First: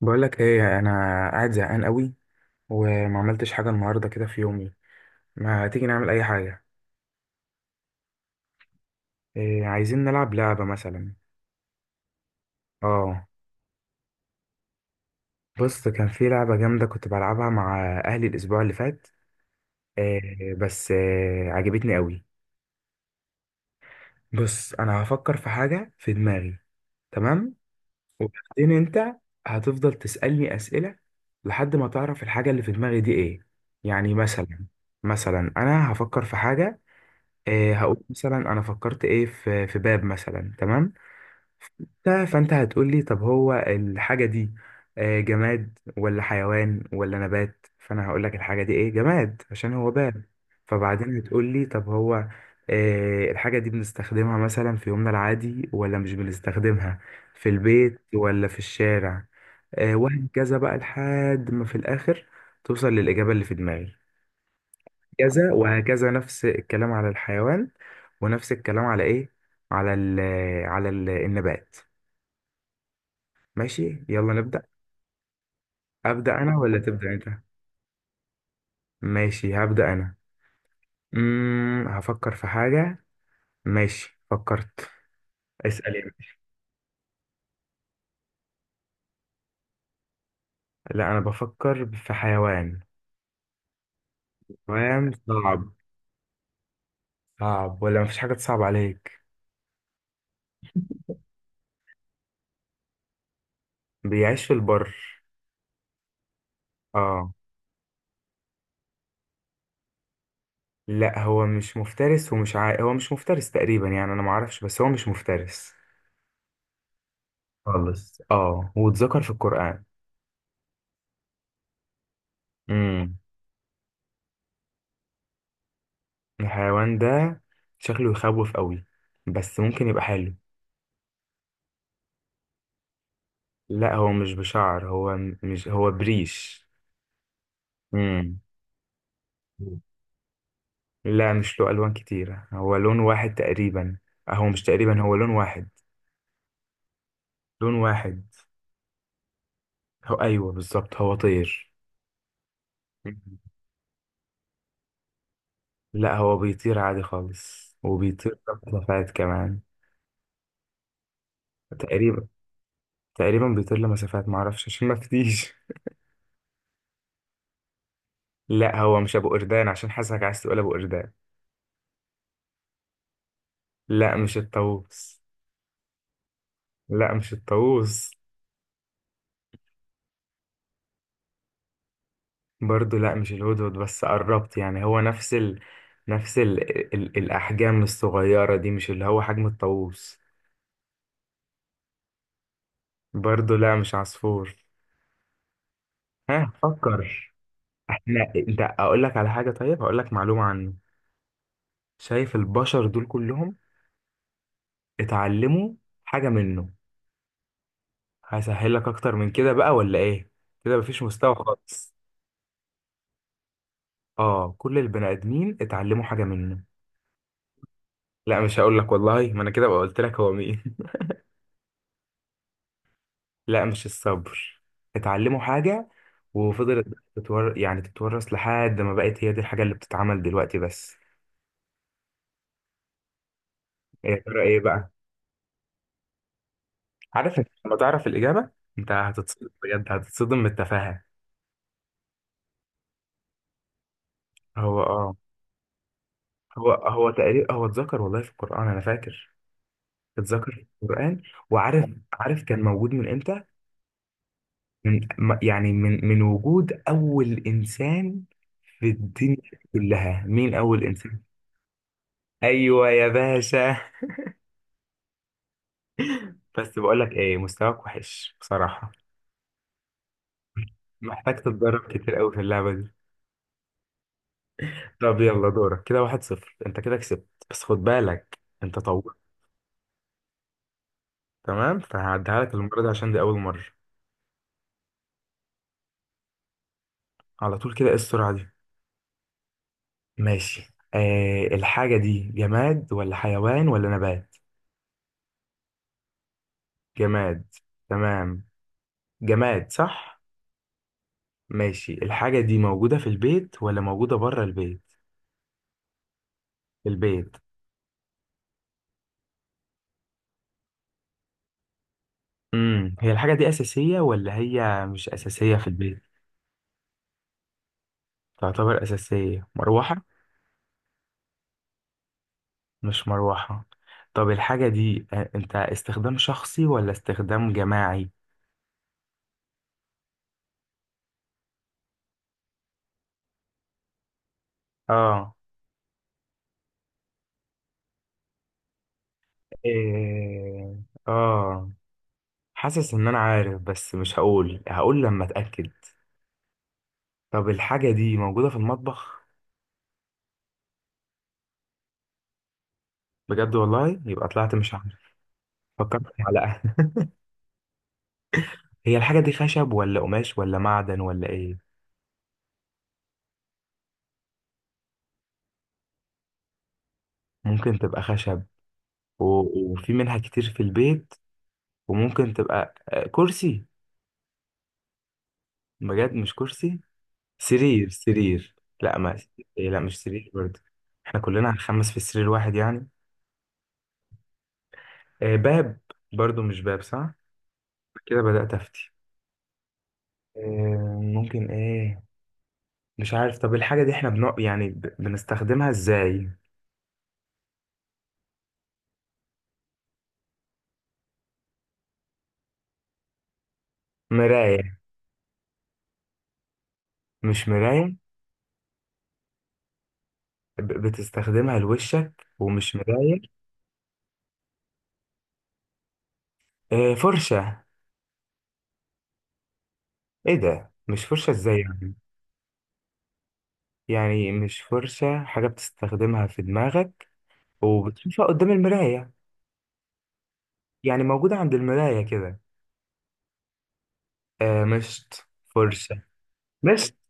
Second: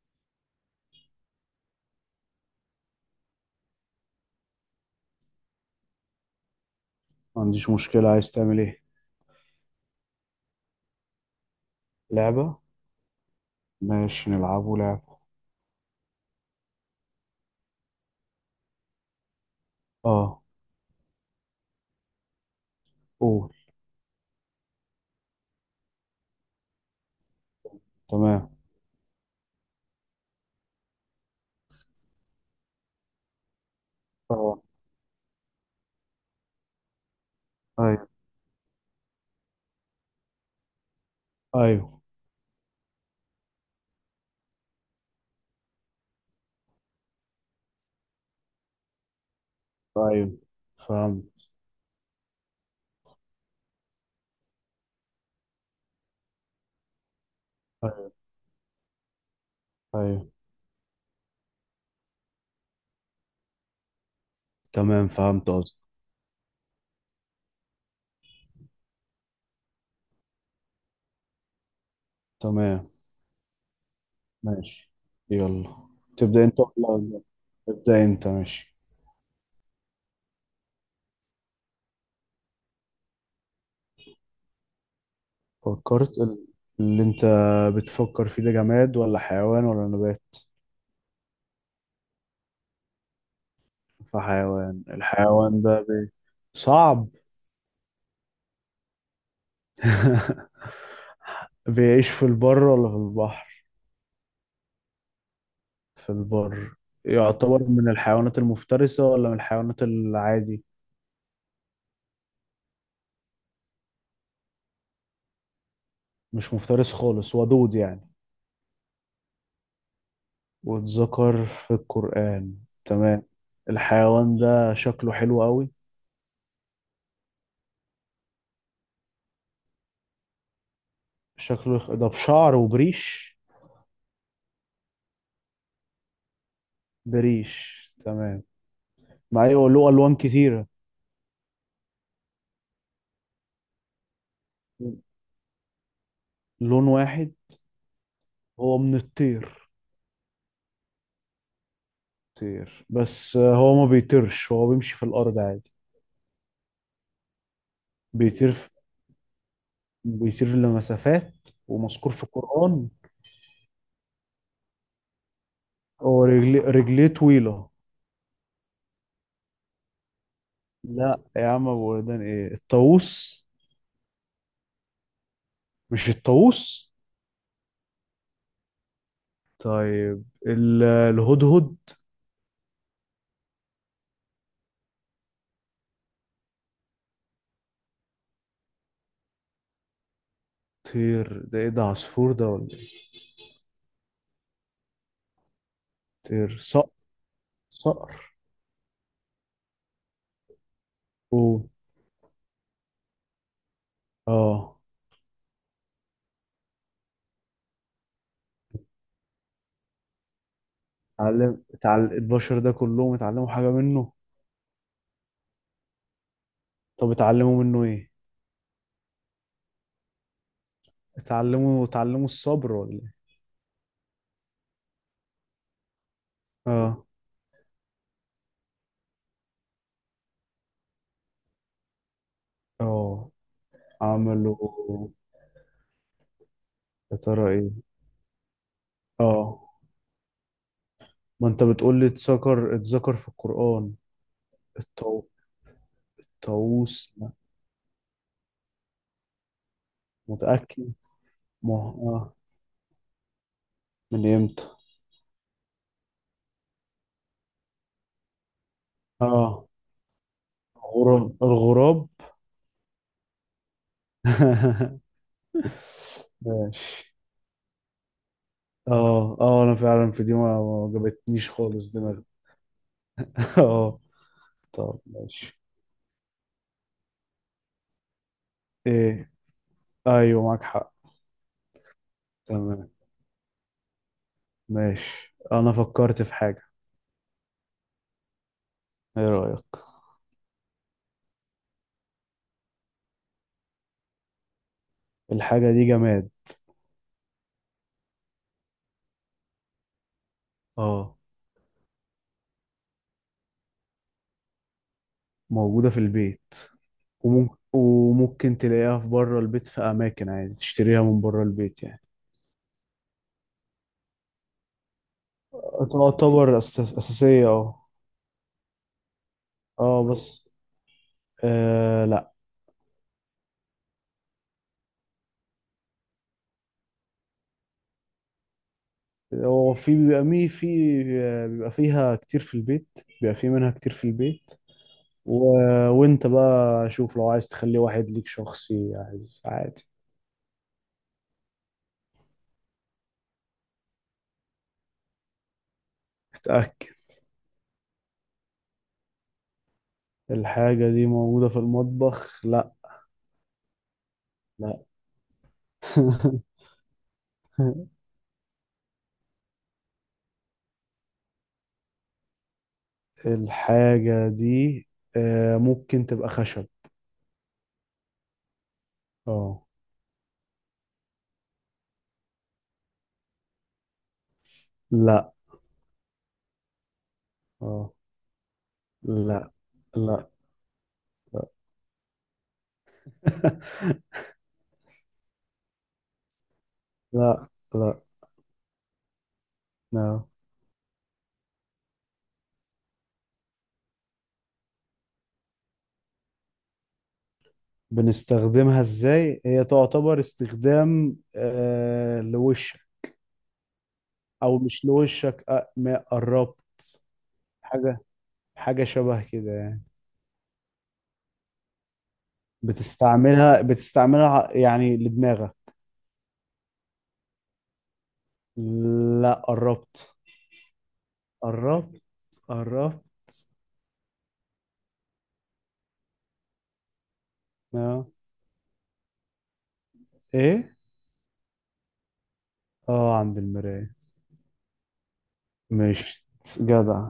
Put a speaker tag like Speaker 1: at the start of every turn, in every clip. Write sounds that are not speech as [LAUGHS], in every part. Speaker 1: بقول لك ايه، انا قاعد زهقان قوي، وما عملتش حاجه النهارده كده في يومي. ما تيجي نعمل اي حاجه؟
Speaker 2: ما عنديش مشكلة، عايز تعمل ايه؟
Speaker 1: إيه، عايزين نلعب لعبه مثلا؟
Speaker 2: لعبة؟
Speaker 1: اه.
Speaker 2: ماشي، نلعبه لعبة.
Speaker 1: بص، كان في لعبه جامده كنت بلعبها مع اهلي الاسبوع اللي فات.
Speaker 2: اه.
Speaker 1: إيه بس إيه، عجبتني قوي.
Speaker 2: قول.
Speaker 1: بص انا هفكر في حاجه في دماغي، تمام.
Speaker 2: تمام.
Speaker 1: وبعدين انت هتفضل تسالني اسئله لحد ما تعرف الحاجه اللي في دماغي دي ايه. يعني
Speaker 2: اه.
Speaker 1: مثلا، مثلا انا هفكر في حاجه. إيه، هقول
Speaker 2: ايوه.
Speaker 1: مثلا انا فكرت ايه في باب مثلا، تمام.
Speaker 2: ايوه.
Speaker 1: فانت هتقول لي طب هو الحاجه دي جماد ولا حيوان ولا نبات، فانا هقول لك الحاجه دي ايه، جماد عشان هو باب.
Speaker 2: ايوه.
Speaker 1: فبعدين هتقول
Speaker 2: فهمت.
Speaker 1: لي طب هو الحاجه دي بنستخدمها مثلا في يومنا العادي ولا مش بنستخدمها في البيت
Speaker 2: ايوه.
Speaker 1: ولا في الشارع؟
Speaker 2: ايوه.
Speaker 1: وهكذا بقى لحد ما في الاخر توصل للاجابه اللي في دماغي.
Speaker 2: تمام، فهمت
Speaker 1: كذا
Speaker 2: قصدي.
Speaker 1: وهكذا، نفس الكلام على الحيوان، ونفس الكلام على ايه، على ال، على ال النبات.
Speaker 2: تمام.
Speaker 1: ماشي، يلا نبدأ.
Speaker 2: ماشي. يلا.
Speaker 1: أبدأ
Speaker 2: تبدأ
Speaker 1: أنا
Speaker 2: انت ولا
Speaker 1: ولا تبدأ
Speaker 2: أبدأ؟
Speaker 1: أنت؟
Speaker 2: ابدأ انت، ماشي.
Speaker 1: ماشي، هبدأ أنا. هفكر في حاجة. ماشي، فكرت. اسأل يعني.
Speaker 2: فكرت. اللي انت بتفكر فيه ده جماد ولا حيوان ولا نبات؟
Speaker 1: لا، أنا بفكر في حيوان.
Speaker 2: فحيوان،
Speaker 1: حيوان
Speaker 2: الحيوان
Speaker 1: صعب.
Speaker 2: ده. صعب.
Speaker 1: صعب ولا مفيش حاجة تصعب عليك؟
Speaker 2: [LAUGHS] بيعيش في البر ولا في البحر؟
Speaker 1: بيعيش في البر.
Speaker 2: في البر.
Speaker 1: اه.
Speaker 2: يعتبر من الحيوانات المفترسة ولا من الحيوانات العادي؟
Speaker 1: لا، هو مش مفترس ومش هو مش مفترس تقريبا، يعني أنا معرفش بس هو مش مفترس
Speaker 2: مش مفترس خالص، ودود يعني.
Speaker 1: خالص. اه، واتذكر في القرآن.
Speaker 2: واتذكر في القرآن.
Speaker 1: امم
Speaker 2: تمام. الحيوان ده شكله حلو قوي.
Speaker 1: الحيوان ده شكله يخوف قوي، بس ممكن يبقى حلو.
Speaker 2: شكله ده بشعر وبريش؟
Speaker 1: لا، هو مش بشعر، هو مش هو بريش.
Speaker 2: بريش،
Speaker 1: امم
Speaker 2: تمام. مع ايه
Speaker 1: مم.
Speaker 2: له ألوان كتيرة؟
Speaker 1: لا، مش له ألوان كتيرة، هو لون واحد تقريبا. هو مش تقريبا، هو لون واحد.
Speaker 2: لون واحد.
Speaker 1: لون واحد.
Speaker 2: هو من الطير؟
Speaker 1: هو أيوه بالظبط، هو طير.
Speaker 2: طير، بس
Speaker 1: مم.
Speaker 2: هو ما بيطيرش، هو بيمشي في الأرض عادي؟
Speaker 1: لا، هو بيطير عادي خالص، وبيطير
Speaker 2: بيطير في...
Speaker 1: مسافات كمان.
Speaker 2: بيطير لمسافات. ومذكور في
Speaker 1: تقريبا،
Speaker 2: القرآن؟
Speaker 1: بيطير لمسافات معرفش عشان ما فتيش.
Speaker 2: هو رجليه طويلة؟
Speaker 1: لا هو مش ابو قردان، عشان حاسسك عايز تقول ابو قردان.
Speaker 2: لا يا عم، ابو وردان، ايه الطاووس؟
Speaker 1: لا، مش الطاووس.
Speaker 2: مش الطاووس؟
Speaker 1: لا، مش الطاووس.
Speaker 2: طيب الهدهد؟
Speaker 1: برضو لا، مش الهدهد بس قربت يعني، هو نفس ال، نفس ال، ال الاحجام الصغيره دي مش اللي هو حجم الطاووس.
Speaker 2: طير، ده ايه، ده عصفور ده ولا ايه؟
Speaker 1: برضو لا، مش عصفور. ها،
Speaker 2: طير، صقر؟
Speaker 1: فكر.
Speaker 2: صقر؟
Speaker 1: احنا، انت اقول لك على حاجه، طيب هقول لك معلومه عنه.
Speaker 2: اوه.
Speaker 1: شايف البشر دول كلهم
Speaker 2: اه.
Speaker 1: اتعلموا حاجه منه؟ هسهل لك اكتر من كده بقى ولا ايه؟ كده مفيش مستوى
Speaker 2: اتعلم
Speaker 1: خالص.
Speaker 2: اتعلم البشر ده كلهم اتعلموا حاجة منه؟
Speaker 1: اه، كل البني ادمين اتعلموا حاجه منه.
Speaker 2: طب اتعلموا منه ايه؟
Speaker 1: لا مش هقول لك والله، ما انا كده بقى قلت لك هو مين.
Speaker 2: اتعلموا الصبر ولا ايه؟
Speaker 1: [LAUGHS] لا، مش الصبر. اتعلموا حاجه وفضلت
Speaker 2: اه.
Speaker 1: يعني تتورث لحد ما بقت هي دي الحاجه اللي بتتعمل دلوقتي بس.
Speaker 2: اه.
Speaker 1: إيه، يا ترى
Speaker 2: عملوا؟
Speaker 1: ايه بقى؟
Speaker 2: يا
Speaker 1: عارف
Speaker 2: ترى
Speaker 1: إنت لما
Speaker 2: ايه؟
Speaker 1: تعرف الاجابه انت هتتصدم،
Speaker 2: اه.
Speaker 1: بجد هتتصدم من التفاهه.
Speaker 2: ما انت بتقول لي اتذكر في القرآن.
Speaker 1: هو اه،
Speaker 2: الطاو-
Speaker 1: هو
Speaker 2: الطاووس؟ لا.
Speaker 1: تقريبا، هو اتذكر والله في القران، انا فاكر اتذكر في
Speaker 2: متأكد؟
Speaker 1: القران.
Speaker 2: ما
Speaker 1: وعارف،
Speaker 2: هو- اه.
Speaker 1: كان موجود من امتى؟
Speaker 2: من امتى؟
Speaker 1: من يعني من وجود اول انسان في الدنيا
Speaker 2: اه.
Speaker 1: كلها. مين اول انسان؟
Speaker 2: الغراب.
Speaker 1: ايوه يا باشا.
Speaker 2: [LAUGHS]
Speaker 1: بس بقول لك
Speaker 2: ماشي.
Speaker 1: ايه، مستواك وحش بصراحه،
Speaker 2: اه، اه، انا فعلا في دي ما
Speaker 1: محتاج
Speaker 2: جابتنيش
Speaker 1: تتدرب
Speaker 2: خالص
Speaker 1: كتير
Speaker 2: دماغي.
Speaker 1: قوي في اللعبه دي.
Speaker 2: [LAUGHS] اه. طب،
Speaker 1: طب يلا
Speaker 2: ماشي.
Speaker 1: دورك. كده 1-0، انت كده كسبت، بس خد بالك انت طورت.
Speaker 2: ايه؟ ايوه، معاك حق.
Speaker 1: تمام، فهعديها لك المره دي
Speaker 2: تمام.
Speaker 1: عشان دي اول مره.
Speaker 2: ماشي، انا فكرت في حاجة.
Speaker 1: على طول كده؟ ايه السرعه دي؟
Speaker 2: ايه رأيك؟
Speaker 1: ماشي. الحاجه دي جماد ولا حيوان ولا نبات؟
Speaker 2: الحاجة دي جماد.
Speaker 1: جماد. تمام، جماد صح؟
Speaker 2: اه،
Speaker 1: ماشي، الحاجه دي موجوده في البيت ولا موجوده بره البيت؟
Speaker 2: موجودة في البيت.
Speaker 1: في البيت.
Speaker 2: وممكن تلاقيها في بره البيت، في اماكن عادي تشتريها من بره البيت يعني.
Speaker 1: هي الحاجة دي أساسية ولا هي مش أساسية في البيت؟
Speaker 2: تعتبر اساسية، اه.
Speaker 1: تعتبر أساسية، مروحة؟
Speaker 2: اه، بس، آه
Speaker 1: مش مروحة. طب الحاجة دي أنت استخدام شخصي ولا استخدام جماعي؟
Speaker 2: هو في بيبقى مي، في بيبقى فيها كتير في البيت، بيبقى في منها كتير في البيت.
Speaker 1: آه.
Speaker 2: و... وانت بقى شوف، لو عايز تخليه واحد ليك شخصي، عايز، عادي.
Speaker 1: إيه... آه. حاسس إن أنا عارف، بس مش هقول، هقول لما أتأكد.
Speaker 2: اتأكد.
Speaker 1: طب الحاجة دي موجودة في المطبخ؟
Speaker 2: الحاجة دي موجودة في المطبخ؟ لا.
Speaker 1: بجد والله؟ يبقى طلعت مش
Speaker 2: لا.
Speaker 1: عارف. فكرت في
Speaker 2: [LAUGHS]
Speaker 1: معلقة. [LAUGHS] هي الحاجة دي خشب ولا قماش ولا معدن ولا إيه؟
Speaker 2: الحاجة دي ممكن تبقى خشب.
Speaker 1: ممكن تبقى خشب، و...
Speaker 2: اه.
Speaker 1: وفي منها كتير في البيت، وممكن تبقى كرسي؟
Speaker 2: لا.
Speaker 1: بجد مش كرسي؟ سرير،
Speaker 2: اه.
Speaker 1: سرير؟ لا ما،
Speaker 2: لا،
Speaker 1: إيه، لا مش
Speaker 2: لا.
Speaker 1: سرير برضه. احنا كلنا هنخمس في سرير واحد يعني؟
Speaker 2: [LAUGHS]
Speaker 1: باب؟ برضه مش باب صح؟
Speaker 2: لا، لا،
Speaker 1: كده بدأت أفتي.
Speaker 2: لا.
Speaker 1: ممكن ايه؟ مش عارف. طب الحاجة دي احنا يعني بنستخدمها ازاي؟
Speaker 2: بنستخدمها ازاي؟ هي تعتبر استخدام لوشك. او
Speaker 1: مراية؟
Speaker 2: مش لوشك، ما قربت.
Speaker 1: مش مراية.
Speaker 2: حاجه. حاجه شبه كده يعني.
Speaker 1: بتستخدمها لوشك ومش مراية.
Speaker 2: بتستعملها يعني لدماغك.
Speaker 1: فرشة؟
Speaker 2: لا، قربت.
Speaker 1: ايه ده مش فرشة، ازاي يعني؟
Speaker 2: قربت. قربت.
Speaker 1: يعني مش فرشة، حاجة بتستخدمها في دماغك
Speaker 2: اه.
Speaker 1: وبتشوفها قدام المراية،
Speaker 2: ايه.
Speaker 1: يعني موجودة عند المراية كده.
Speaker 2: اه، عند المرايه.
Speaker 1: آه، مشط؟ فرشة؟
Speaker 2: مش.
Speaker 1: مشط؟
Speaker 2: جدع.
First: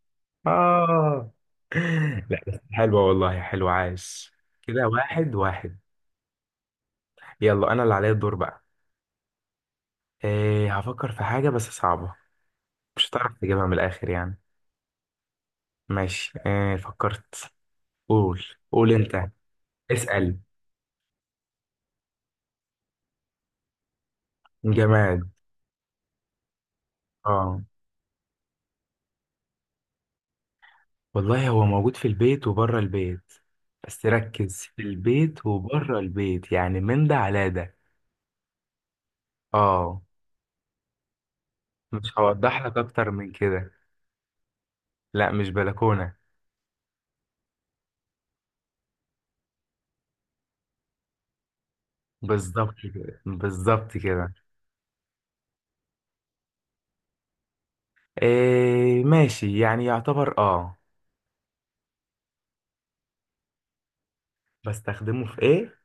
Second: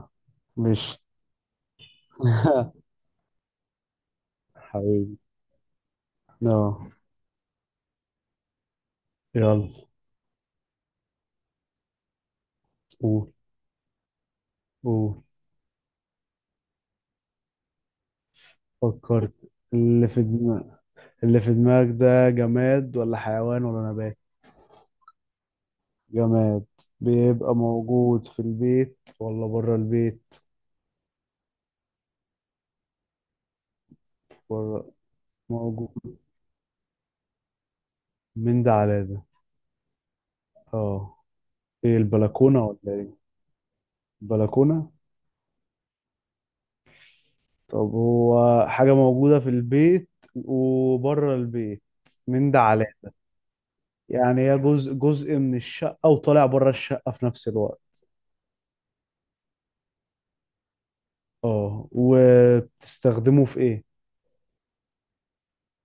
Speaker 2: مش.
Speaker 1: آه. [LAUGHS] لا بس
Speaker 2: [LAUGHS]
Speaker 1: حلوة والله، حلوة عايش. كده
Speaker 2: حبيبي.
Speaker 1: 1-1.
Speaker 2: اه.
Speaker 1: يلا أنا اللي عليا الدور بقى.
Speaker 2: يلا.
Speaker 1: آه، هفكر في حاجة بس صعبة، مش
Speaker 2: قول.
Speaker 1: هتعرف تجيبها من الآخر يعني.
Speaker 2: قول.
Speaker 1: ماشي، آه فكرت. قول، قول أنت.
Speaker 2: فكرت. اللي في
Speaker 1: اسأل.
Speaker 2: دماغ اللي في دماغك ده جماد ولا حيوان ولا نبات؟
Speaker 1: جماد.
Speaker 2: جماد؟ بيبقى
Speaker 1: آه،
Speaker 2: موجود في البيت ولا بره البيت؟
Speaker 1: والله هو موجود في البيت وبره البيت، بس ركز، في
Speaker 2: بره.
Speaker 1: البيت
Speaker 2: موجود.
Speaker 1: وبره البيت يعني من ده على ده.
Speaker 2: من ده على ده؟
Speaker 1: آه.
Speaker 2: اه. ايه،
Speaker 1: مش هوضح
Speaker 2: البلكونة
Speaker 1: لك
Speaker 2: ولا
Speaker 1: اكتر
Speaker 2: ايه؟
Speaker 1: من كده.
Speaker 2: البلكونة؟
Speaker 1: لا، مش بلكونه.
Speaker 2: طب هو حاجة موجودة في البيت وبره البيت؟ من ده
Speaker 1: بالظبط
Speaker 2: على ده.
Speaker 1: كده، بالظبط كده.
Speaker 2: يعني هي جزء من الشقة وطالع بره الشقة في نفس الوقت.
Speaker 1: إيه ماشي، يعني يعتبر، اه.
Speaker 2: اه، وبتستخدمه في ايه؟
Speaker 1: بستخدمه في ايه؟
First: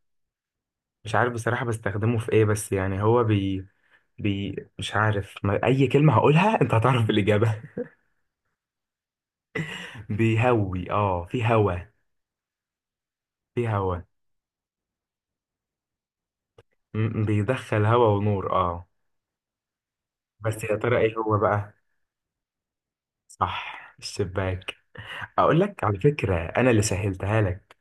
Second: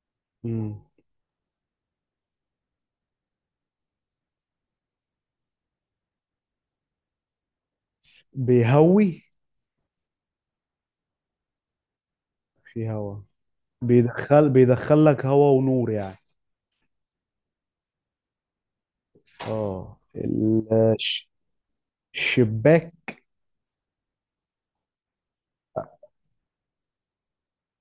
Speaker 2: مم.
Speaker 1: مش عارف بصراحه بستخدمه في ايه، بس يعني هو بي مش عارف، ما اي كلمه هقولها انت هتعرف الاجابه.
Speaker 2: بيهوي.
Speaker 1: [LAUGHS] بيهوي؟ اه، في هوا.
Speaker 2: في هوا.
Speaker 1: في هوا.
Speaker 2: بيدخل لك هوا ونور يعني.
Speaker 1: بيدخل هوا ونور، اه.
Speaker 2: اه،
Speaker 1: بس يا ترى ايه هو بقى؟
Speaker 2: الشباك.
Speaker 1: صح الشباك. اقول لك على فكره، انا اللي سهلتها لك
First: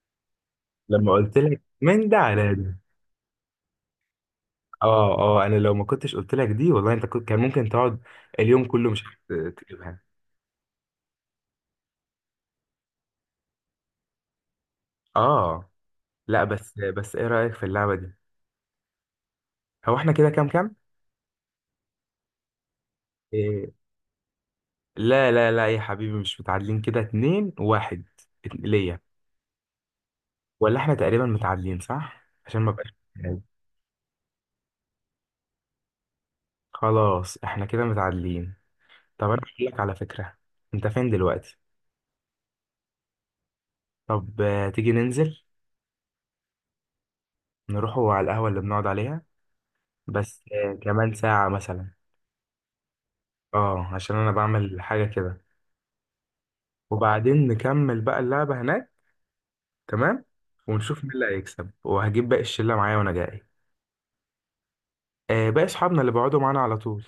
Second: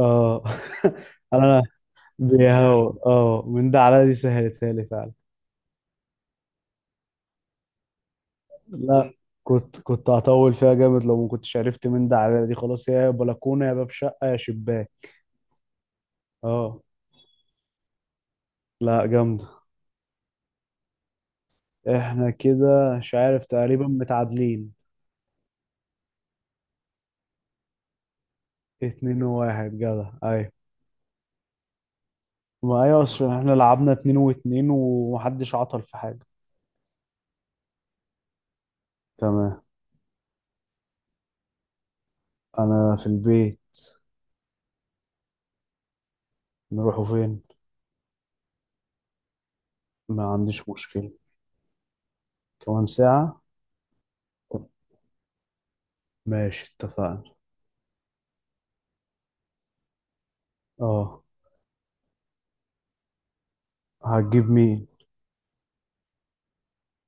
Speaker 2: اه.
Speaker 1: لما
Speaker 2: [LAUGHS]
Speaker 1: قلت لك
Speaker 2: انا
Speaker 1: من ده على ده.
Speaker 2: اه، من ده على دي سهلتها لي فعلا.
Speaker 1: اه اه، انا لو ما كنتش قلت لك دي والله انت كنت، كان ممكن تقعد اليوم كله
Speaker 2: لا،
Speaker 1: مش
Speaker 2: مم.
Speaker 1: عارف
Speaker 2: كنت
Speaker 1: تجيبها.
Speaker 2: كنت هطول فيها جامد لو ما كنتش عرفت من ده على دي، خلاص يا بلكونه يا باب شقه يا شباك.
Speaker 1: اه. لا بس،
Speaker 2: اه.
Speaker 1: ايه رأيك في اللعبة دي؟
Speaker 2: لا، جامده.
Speaker 1: هو احنا كده كام كام؟
Speaker 2: احنا كده مش عارف،
Speaker 1: إيه،
Speaker 2: تقريبا متعادلين.
Speaker 1: لا لا لا يا حبيبي، مش متعادلين، كده 2-1، ليا.
Speaker 2: 2-1، جدع، ايوه.
Speaker 1: ولا احنا تقريبا متعادلين صح عشان ما
Speaker 2: ما
Speaker 1: بقاش؟
Speaker 2: ايوه، اصل احنا لعبنا 2-2 ومحدش عطل في حاجه.
Speaker 1: خلاص احنا كده متعادلين. طب انا
Speaker 2: تمام.
Speaker 1: هقول لك على فكرة. انت فين دلوقتي؟
Speaker 2: انا في البيت.
Speaker 1: طب تيجي ننزل؟
Speaker 2: نروحوا فين؟
Speaker 1: نروحوا على القهوة اللي بنقعد عليها،
Speaker 2: ما
Speaker 1: بس
Speaker 2: عنديش مشكله.
Speaker 1: كمان ساعة مثلا.
Speaker 2: كمان ساعه.
Speaker 1: اه عشان انا بعمل حاجة كده.
Speaker 2: ماشي، اتفقنا.
Speaker 1: وبعدين نكمل بقى اللعبة هناك، تمام. ونشوف مين
Speaker 2: اه.
Speaker 1: اللي هيكسب. وهجيب باقي الشلة معايا وانا جاي.
Speaker 2: هتجيب مين؟
Speaker 1: آه، باقي اصحابنا اللي بيقعدوا معانا على طول.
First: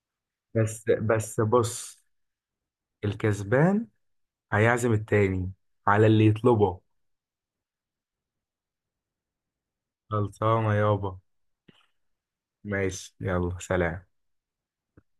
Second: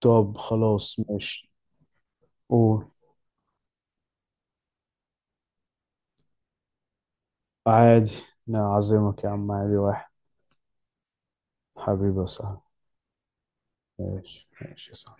Speaker 2: طب
Speaker 1: بس
Speaker 2: خلاص،
Speaker 1: بس
Speaker 2: ماشي.
Speaker 1: بص.
Speaker 2: قول.
Speaker 1: الكسبان هيعزم التاني على اللي يطلبه.
Speaker 2: عادي. نعزمك يا عم، عادي واحد.
Speaker 1: خلصانة يابا.
Speaker 2: حبيبي يا صاحبي.
Speaker 1: ماشي، يلا سلام.
Speaker 2: ماشي، ماشي يا صاحبي.